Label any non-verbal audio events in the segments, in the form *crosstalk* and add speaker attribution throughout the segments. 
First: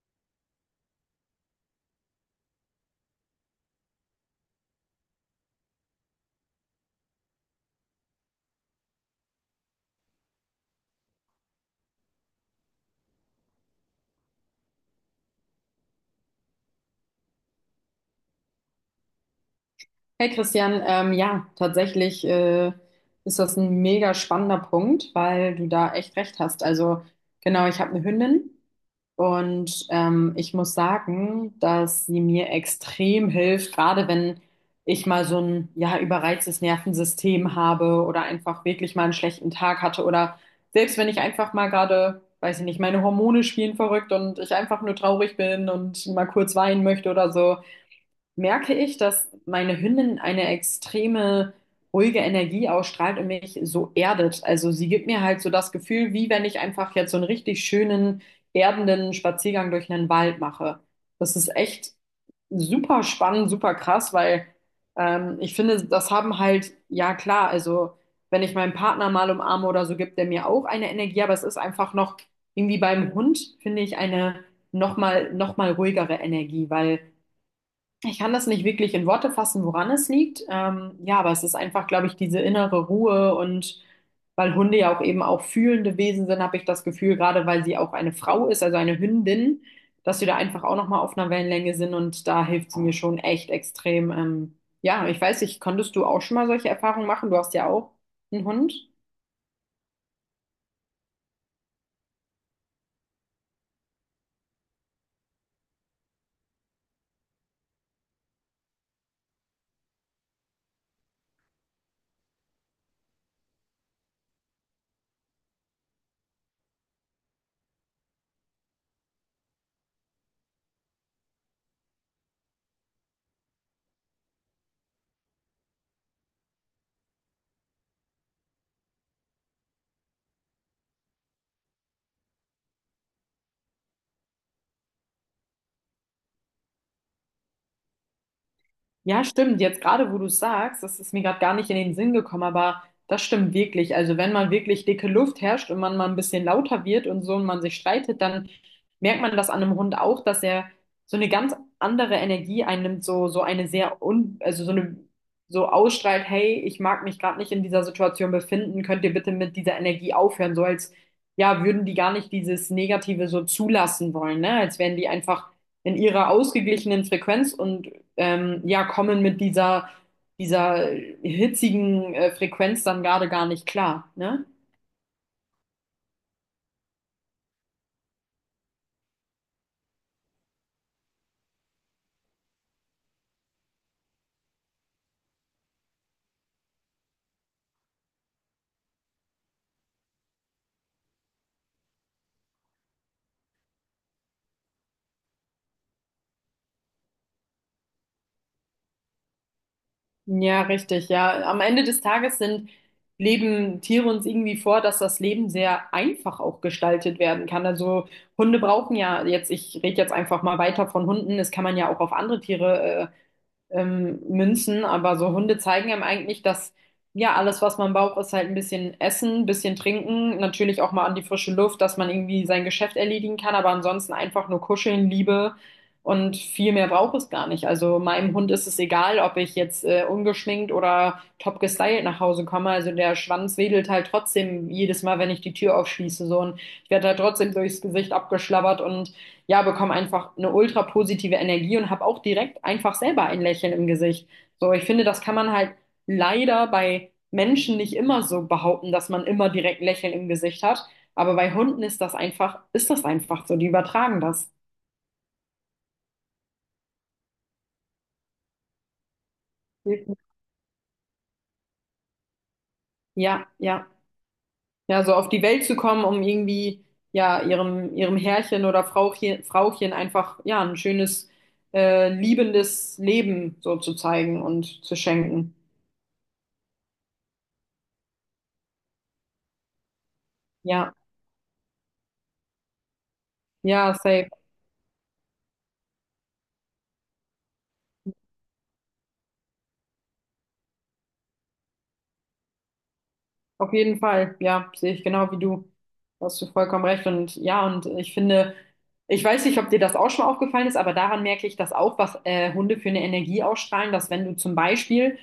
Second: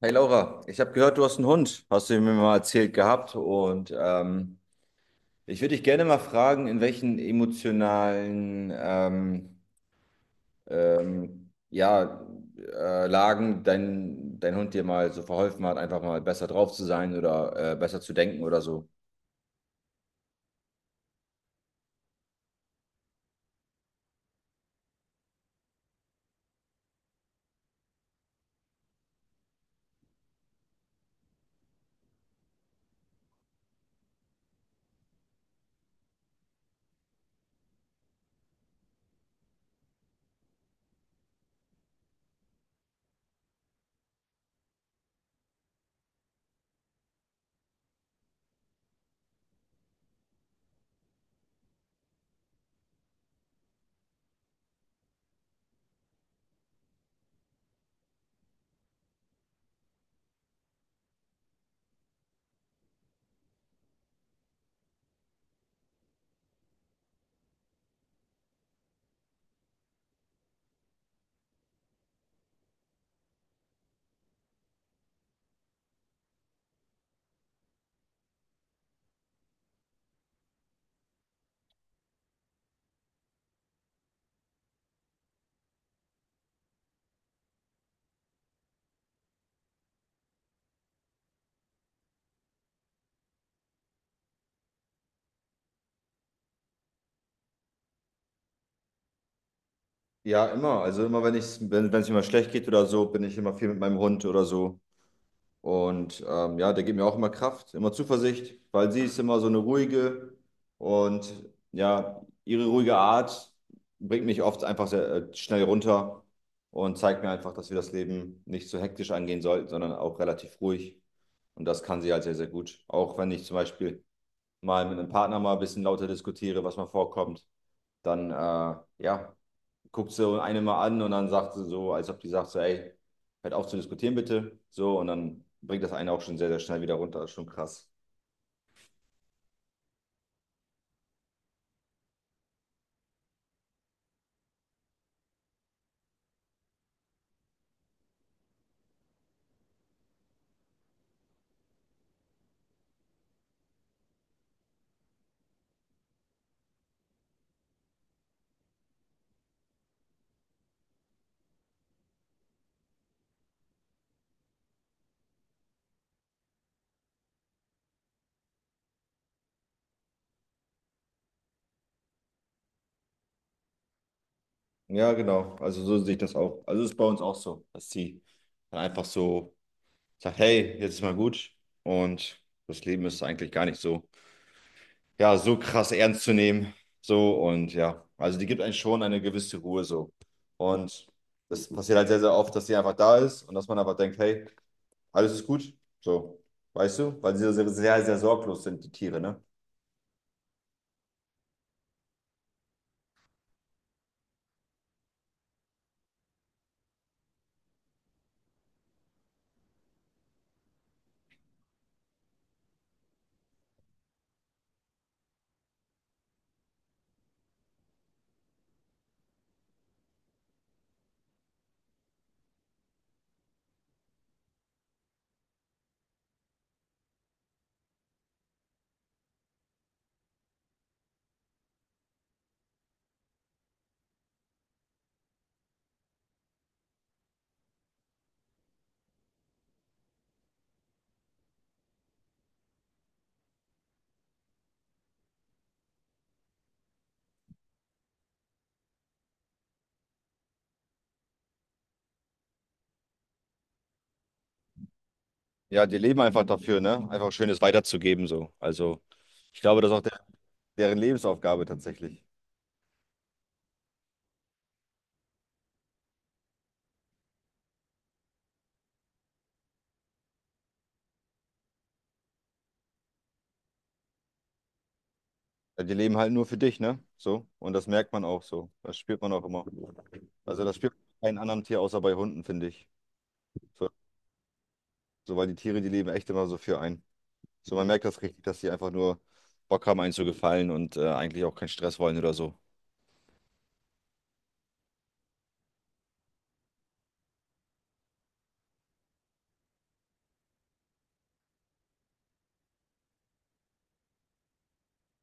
Speaker 1: Hey Laura, ich habe gehört, du hast einen Hund, hast du mir mal erzählt gehabt. Ich würde dich gerne mal fragen, in welchen emotionalen ähm, ja, Lagen dein Hund dir mal so verholfen hat, einfach mal besser drauf zu sein oder besser zu denken oder so.
Speaker 2: Hey Christian, ja, tatsächlich ist das ein mega spannender Punkt, weil du da echt recht hast. Also genau, ich habe eine Hündin und ich muss sagen, dass sie mir extrem hilft, gerade wenn ich mal so ein ja überreiztes Nervensystem habe oder einfach wirklich mal einen schlechten Tag hatte oder selbst wenn ich einfach mal gerade, weiß ich nicht, meine Hormone spielen verrückt und ich einfach nur traurig bin und mal kurz weinen möchte oder so merke ich, dass meine Hündin eine extreme ruhige Energie ausstrahlt und mich so erdet. Also sie gibt mir halt so das Gefühl, wie wenn ich einfach jetzt so einen richtig schönen, erdenden Spaziergang durch einen Wald mache. Das ist echt super spannend, super krass, weil ich finde, das haben halt, ja klar, also wenn ich meinen Partner mal umarme oder so, gibt der mir auch eine Energie, aber es ist einfach noch irgendwie beim Hund, finde ich, eine nochmal ruhigere Energie, weil ich kann das nicht wirklich in Worte fassen, woran es liegt. Ja, aber es ist einfach, glaube ich, diese innere Ruhe und weil Hunde ja auch eben auch fühlende Wesen sind, habe ich das Gefühl, gerade weil sie auch eine Frau ist, also eine Hündin, dass wir da einfach auch nochmal auf einer Wellenlänge sind und da hilft sie mir schon echt extrem. Ja, ich weiß nicht, konntest du auch schon mal solche Erfahrungen machen? Du hast ja auch einen Hund.
Speaker 1: Ja, immer. Also immer, wenn ich, wenn, wenn es mir mal schlecht geht oder so, bin ich immer viel mit meinem Hund oder so. Und ja, der gibt mir auch immer Kraft, immer Zuversicht, weil sie ist immer so eine ruhige und ja, ihre ruhige Art bringt mich oft einfach sehr schnell runter und zeigt mir einfach, dass wir das Leben nicht so hektisch angehen sollten, sondern auch relativ ruhig. Und das kann sie halt sehr, sehr gut. Auch wenn ich zum Beispiel mal mit einem Partner mal ein bisschen lauter diskutiere, was mal vorkommt, dann ja, guckt so eine mal an und dann sagt sie so, als ob die sagt so, ey, hört auf zu diskutieren bitte. So, und dann bringt das eine auch schon sehr, sehr schnell wieder runter. Das ist schon krass.
Speaker 2: Ja, stimmt. Jetzt gerade, wo du es sagst, das ist mir gerade gar nicht in den Sinn gekommen, aber das stimmt wirklich. Also wenn man wirklich dicke Luft herrscht und man mal ein bisschen lauter wird und so und man sich streitet, dann merkt man das an einem Hund auch, dass er so eine ganz andere Energie einnimmt, so, so eine sehr also so eine, so ausstrahlt, hey, ich mag mich gerade nicht in dieser Situation befinden, könnt ihr bitte mit dieser Energie aufhören, so als, ja, würden die gar nicht dieses Negative so zulassen wollen, ne? Als wären die einfach in ihrer ausgeglichenen Frequenz und ja, kommen mit dieser hitzigen Frequenz dann gerade gar nicht klar, ne?
Speaker 1: Ja, genau. Also so sehe ich das auch. Also ist bei uns auch so, dass sie dann einfach so sagt, hey, jetzt ist mal gut. Und das Leben ist eigentlich gar nicht so, ja, so krass ernst zu nehmen. So und ja, also die gibt einem schon eine gewisse Ruhe so. Und das passiert halt sehr, sehr oft, dass sie einfach da ist und dass man aber denkt, hey, alles ist gut. So, weißt du? Weil sie sehr, sehr, sehr sorglos sind, die Tiere, ne?
Speaker 2: Ja, richtig, ja. Am Ende des Tages sind, leben Tiere uns irgendwie vor, dass das Leben sehr einfach auch gestaltet werden kann. Also Hunde brauchen ja jetzt, ich rede jetzt einfach mal weiter von Hunden, das kann man ja auch auf andere Tiere Münzen, aber so Hunde zeigen einem eigentlich, dass ja alles, was man braucht, ist halt ein bisschen Essen, ein bisschen Trinken, natürlich auch mal an die frische Luft, dass man irgendwie sein Geschäft erledigen kann, aber ansonsten einfach nur kuscheln, Liebe und viel mehr braucht es gar nicht. Also meinem Hund ist es egal, ob ich jetzt ungeschminkt oder top gestylt nach Hause komme. Also der Schwanz wedelt halt trotzdem jedes Mal, wenn ich die Tür aufschließe, so und ich werde halt trotzdem durchs Gesicht abgeschlabbert und ja, bekomme einfach eine ultra positive Energie und habe auch direkt einfach selber ein Lächeln im Gesicht. So, ich finde, das kann man halt leider bei Menschen nicht immer so behaupten, dass man immer direkt ein Lächeln im Gesicht hat. Aber bei Hunden ist das einfach so. Die übertragen das.
Speaker 1: Ja, die leben einfach dafür, ne? Einfach Schönes weiterzugeben, so. Also, ich glaube, das ist auch der, deren Lebensaufgabe tatsächlich.
Speaker 2: Ja, ja. Ja, so auf die Welt zu kommen, um irgendwie, ja, ihrem Herrchen oder Frauchen, Frauchen einfach, ja, ein schönes, liebendes Leben so zu zeigen und zu schenken.
Speaker 1: Ja, die leben halt nur für dich, ne? So. Und das merkt man auch so. Das spürt man auch immer. Also, das spürt
Speaker 2: Ja,
Speaker 1: man bei keinem anderen Tier außer bei Hunden, finde ich. So,
Speaker 2: ja, safe.
Speaker 1: so, weil die Tiere, die leben echt immer so für einen. So, man merkt das richtig, dass die einfach nur Bock haben, einen zu gefallen und eigentlich auch keinen Stress wollen oder so.
Speaker 2: Auf jeden Fall, ja, sehe ich genau wie du. Da hast du vollkommen recht. Und ja, und ich finde, ich weiß nicht, ob dir das auch schon aufgefallen ist, aber daran merke ich das auch, was Hunde für eine Energie ausstrahlen, dass wenn du zum Beispiel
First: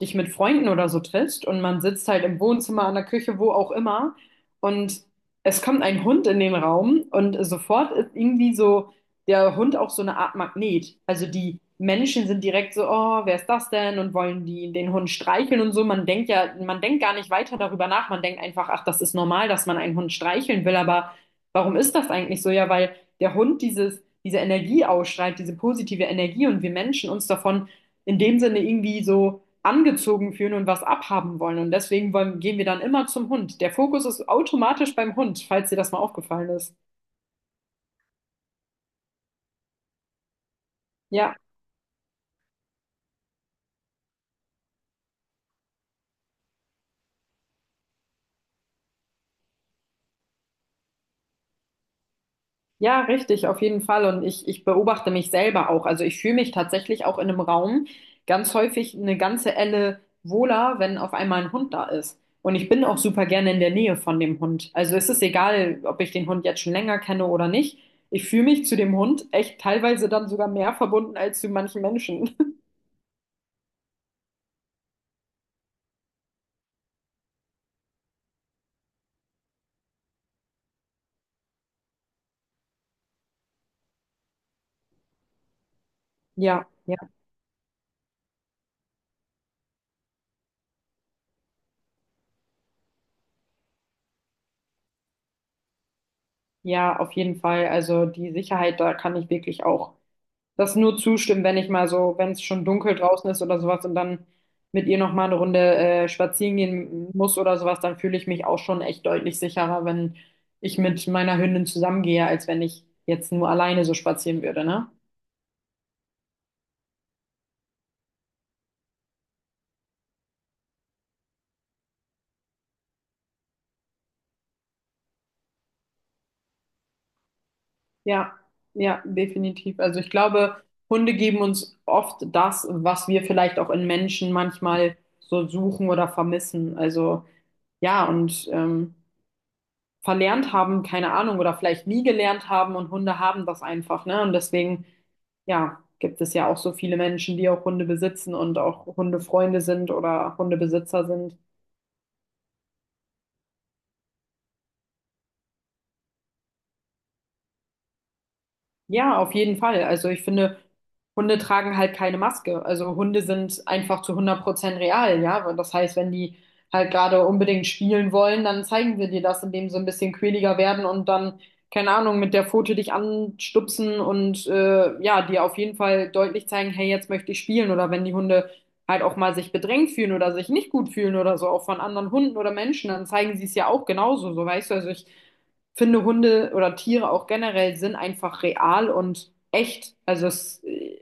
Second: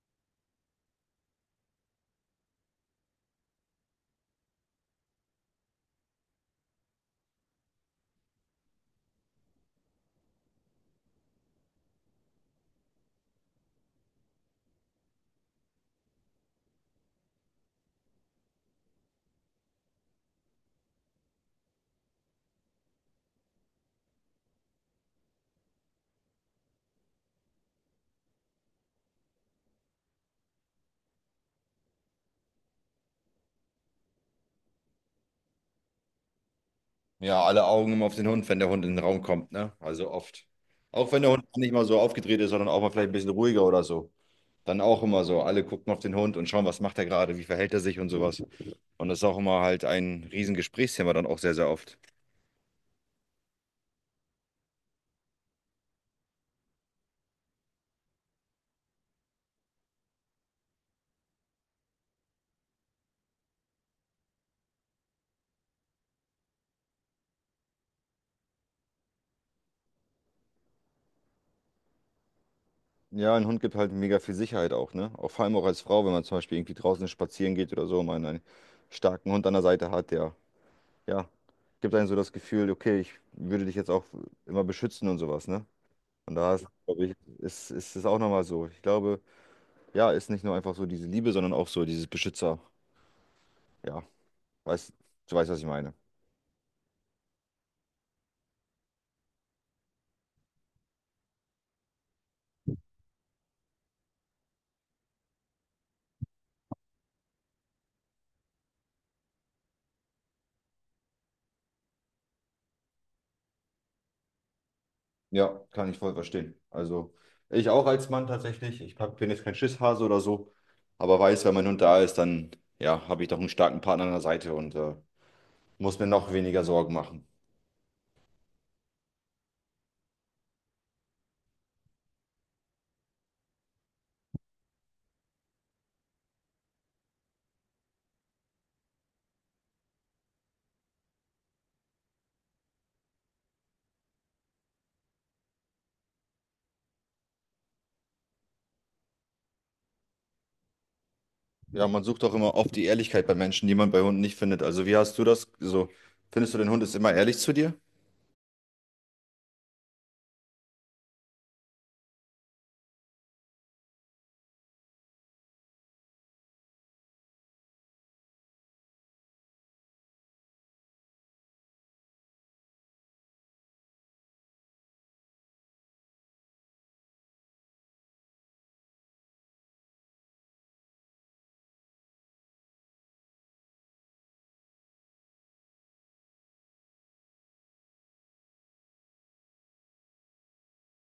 Speaker 2: dich mit Freunden oder so triffst und man sitzt halt im Wohnzimmer, an der Küche, wo auch immer, und es kommt ein Hund in den Raum und sofort ist irgendwie so der Hund auch so eine Art Magnet. Also die Menschen sind direkt so, oh, wer ist das denn? Und wollen die den Hund streicheln und so. Man denkt ja, man denkt gar nicht weiter darüber nach. Man denkt einfach, ach, das ist normal, dass man einen Hund streicheln will. Aber warum ist das eigentlich so? Ja, weil der Hund dieses, diese Energie ausstrahlt, diese positive Energie und wir Menschen uns davon in dem Sinne irgendwie so angezogen fühlen und was abhaben wollen. Und deswegen gehen wir dann immer zum Hund. Der Fokus ist automatisch beim Hund, falls dir das mal aufgefallen ist.
Speaker 1: Ja, alle Augen immer auf den Hund, wenn der Hund in den Raum kommt, ne? Also oft. Auch wenn der
Speaker 2: Ja.
Speaker 1: Hund nicht mal so aufgedreht ist, sondern auch mal vielleicht ein bisschen ruhiger oder so. Dann auch immer so. Alle gucken auf den Hund und schauen, was macht er gerade, wie verhält er sich und sowas. Und das ist auch immer halt ein riesen Gesprächsthema dann auch sehr, sehr oft.
Speaker 2: Ja, richtig, auf jeden Fall. Und ich beobachte mich selber auch. Also ich fühle mich tatsächlich auch in einem Raum ganz häufig eine ganze Elle wohler, wenn auf einmal ein Hund da ist. Und ich bin auch super gerne in der Nähe von dem Hund. Also es ist egal, ob ich den Hund jetzt schon länger kenne oder nicht. Ich fühle mich zu dem Hund echt teilweise dann sogar mehr verbunden als zu manchen Menschen. *laughs*
Speaker 1: Ja, ein Hund gibt halt mega viel Sicherheit auch, ne? Auch vor allem auch als Frau, wenn man zum Beispiel irgendwie draußen spazieren geht oder so, und man einen starken Hund an der Seite hat, der, ja, gibt einem so das Gefühl, okay, ich würde dich jetzt auch immer beschützen und sowas, ne? Und da ist,
Speaker 2: Ja, ja,
Speaker 1: glaube ich, ist es auch nochmal so. Ich glaube, ja, ist nicht nur einfach so diese Liebe, sondern auch so dieses Beschützer. Ja, weißt, du weißt, was ich meine.
Speaker 2: ja, auf jeden Fall. Also die Sicherheit, da kann ich wirklich auch das nur zustimmen, wenn ich mal so, wenn es schon dunkel draußen ist oder sowas und dann mit ihr noch mal eine Runde spazieren gehen muss oder sowas, dann fühle ich mich auch schon echt deutlich sicherer, wenn ich mit meiner Hündin zusammengehe, als wenn ich jetzt nur alleine so spazieren würde, ne?
Speaker 1: Ja, kann ich voll verstehen. Also, ich auch als Mann tatsächlich. Bin jetzt kein Schisshase oder so, aber weiß, wenn mein Hund da ist, dann ja, habe ich doch einen starken Partner an der Seite und muss mir noch weniger Sorgen machen.
Speaker 2: Ja, ja, definitiv. Also ich glaube, Hunde geben uns oft das, was wir vielleicht auch in Menschen manchmal so suchen oder vermissen. Also ja, und verlernt haben, keine Ahnung, oder vielleicht nie gelernt haben und Hunde haben das einfach, ne? Und deswegen, ja, gibt es ja auch so viele Menschen, die auch Hunde besitzen und auch Hundefreunde sind oder Hundebesitzer sind.
Speaker 1: Ja, man sucht auch immer oft die Ehrlichkeit bei Menschen, die man bei Hunden nicht findet. Also, wie hast du das? So, findest du, dein Hund ist immer ehrlich zu dir?
Speaker 2: Ja, auf jeden Fall. Also ich finde, Hunde tragen halt keine Maske. Also Hunde sind einfach zu 100% real, ja. Und das heißt, wenn die halt gerade unbedingt spielen wollen, dann zeigen wir dir das, indem sie ein bisschen quäliger werden und dann, keine Ahnung, mit der Pfote dich anstupsen und ja, dir auf jeden Fall deutlich zeigen, hey, jetzt möchte ich spielen. Oder wenn die Hunde halt auch mal sich bedrängt fühlen oder sich nicht gut fühlen oder so, auch von anderen Hunden oder Menschen, dann zeigen sie es ja auch genauso, so weißt du. Also ich finde, Hunde oder Tiere auch generell sind einfach real und echt. Also es,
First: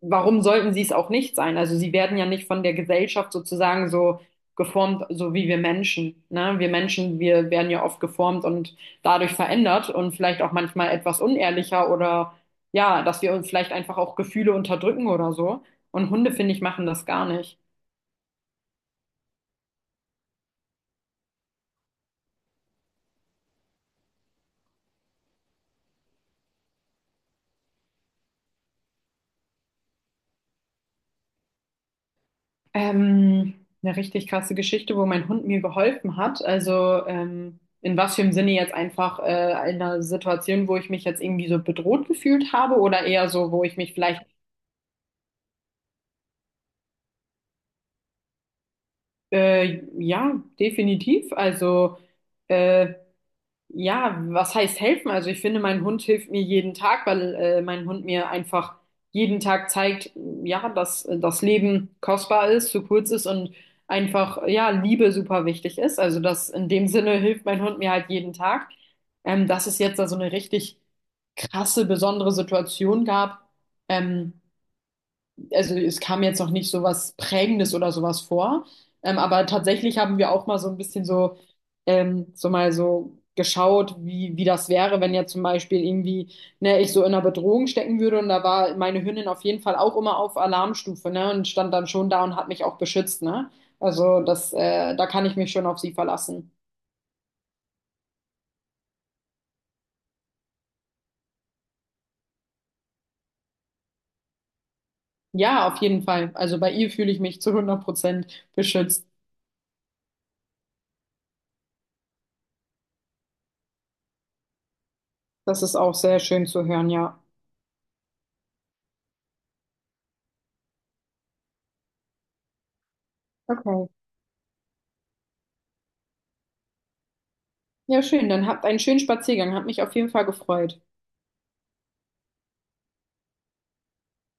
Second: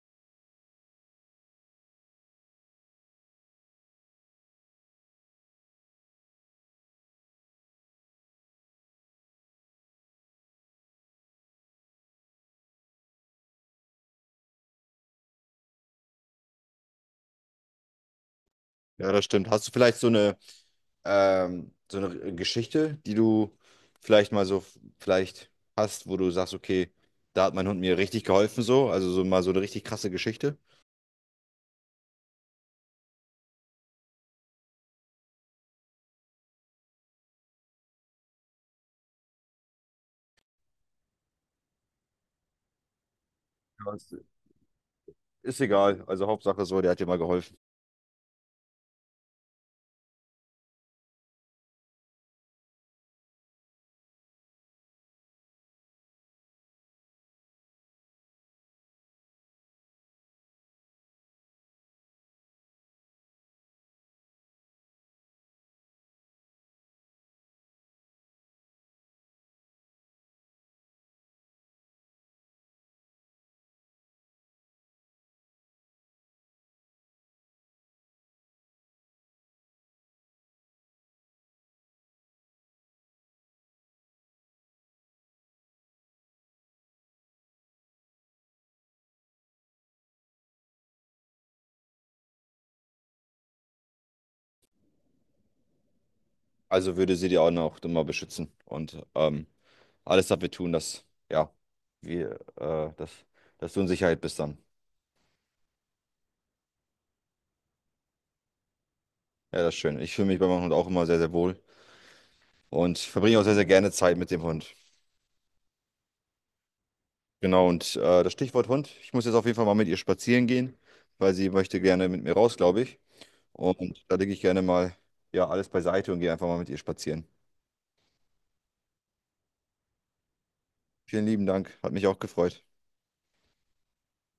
Speaker 2: warum sollten sie es auch nicht sein? Also sie werden ja nicht von der Gesellschaft sozusagen so geformt, so wie wir Menschen. Ne? Wir Menschen, wir werden ja oft geformt und dadurch verändert und vielleicht auch manchmal etwas unehrlicher oder ja, dass wir uns vielleicht einfach auch Gefühle unterdrücken oder so. Und Hunde, finde ich, machen das gar nicht.
Speaker 1: Ja, das stimmt. Hast du vielleicht so eine Geschichte, die du vielleicht mal so vielleicht hast, wo du sagst, okay, da hat mein Hund mir richtig geholfen, so, also so mal so eine richtig krasse Geschichte?
Speaker 2: Ähm, eine richtig krasse Geschichte, wo mein Hund mir geholfen hat. Also in was für einem Sinne jetzt einfach in einer Situation, wo ich mich jetzt irgendwie so bedroht gefühlt habe oder eher so, wo ich
Speaker 1: Ja,
Speaker 2: mich
Speaker 1: ist,
Speaker 2: vielleicht,
Speaker 1: ist egal, also Hauptsache so, der hat dir mal geholfen.
Speaker 2: ja, definitiv. Also äh, ja, was heißt helfen? Also ich finde, mein Hund hilft mir jeden Tag, weil mein Hund mir einfach jeden Tag zeigt, ja, dass das Leben kostbar ist, zu kurz ist und einfach, ja, Liebe super wichtig ist. Also das in dem Sinne hilft mein Hund mir halt jeden Tag. Dass es jetzt da so eine richtig krasse, besondere Situation gab, ähm, also es kam jetzt noch nicht so was Prägendes oder sowas vor. Aber tatsächlich haben wir auch mal so ein bisschen so, so mal so geschaut, wie, wie das wäre, wenn jetzt zum Beispiel irgendwie, ne, ich so in einer Bedrohung stecken würde und da war meine Hündin auf jeden Fall auch immer auf Alarmstufe, ne, und stand dann schon da und hat mich auch beschützt, ne? Also das, da kann ich mich schon auf sie verlassen.
Speaker 1: Also würde sie dir auch noch immer beschützen und alles dafür tun, ja, wir, äh, dass, dass du in Sicherheit bist dann.
Speaker 2: Ja, auf jeden Fall. Also bei ihr fühle ich mich zu 100% beschützt.
Speaker 1: Ja, das ist schön. Ich fühle mich bei meinem Hund auch immer sehr, sehr wohl und verbringe auch sehr, sehr gerne Zeit mit dem Hund.
Speaker 2: Das ist auch sehr schön zu hören, ja.
Speaker 1: Genau, und das Stichwort Hund. Ich muss jetzt auf jeden Fall mal mit ihr spazieren gehen, weil sie möchte gerne mit mir raus, glaube ich.
Speaker 2: Okay.
Speaker 1: Und da lege ich gerne mal ja, alles beiseite und gehe einfach mal mit ihr spazieren.
Speaker 2: Ja, schön. Dann habt einen schönen Spaziergang. Hat mich auf jeden Fall gefreut.
Speaker 1: Vielen lieben Dank, hat mich auch gefreut.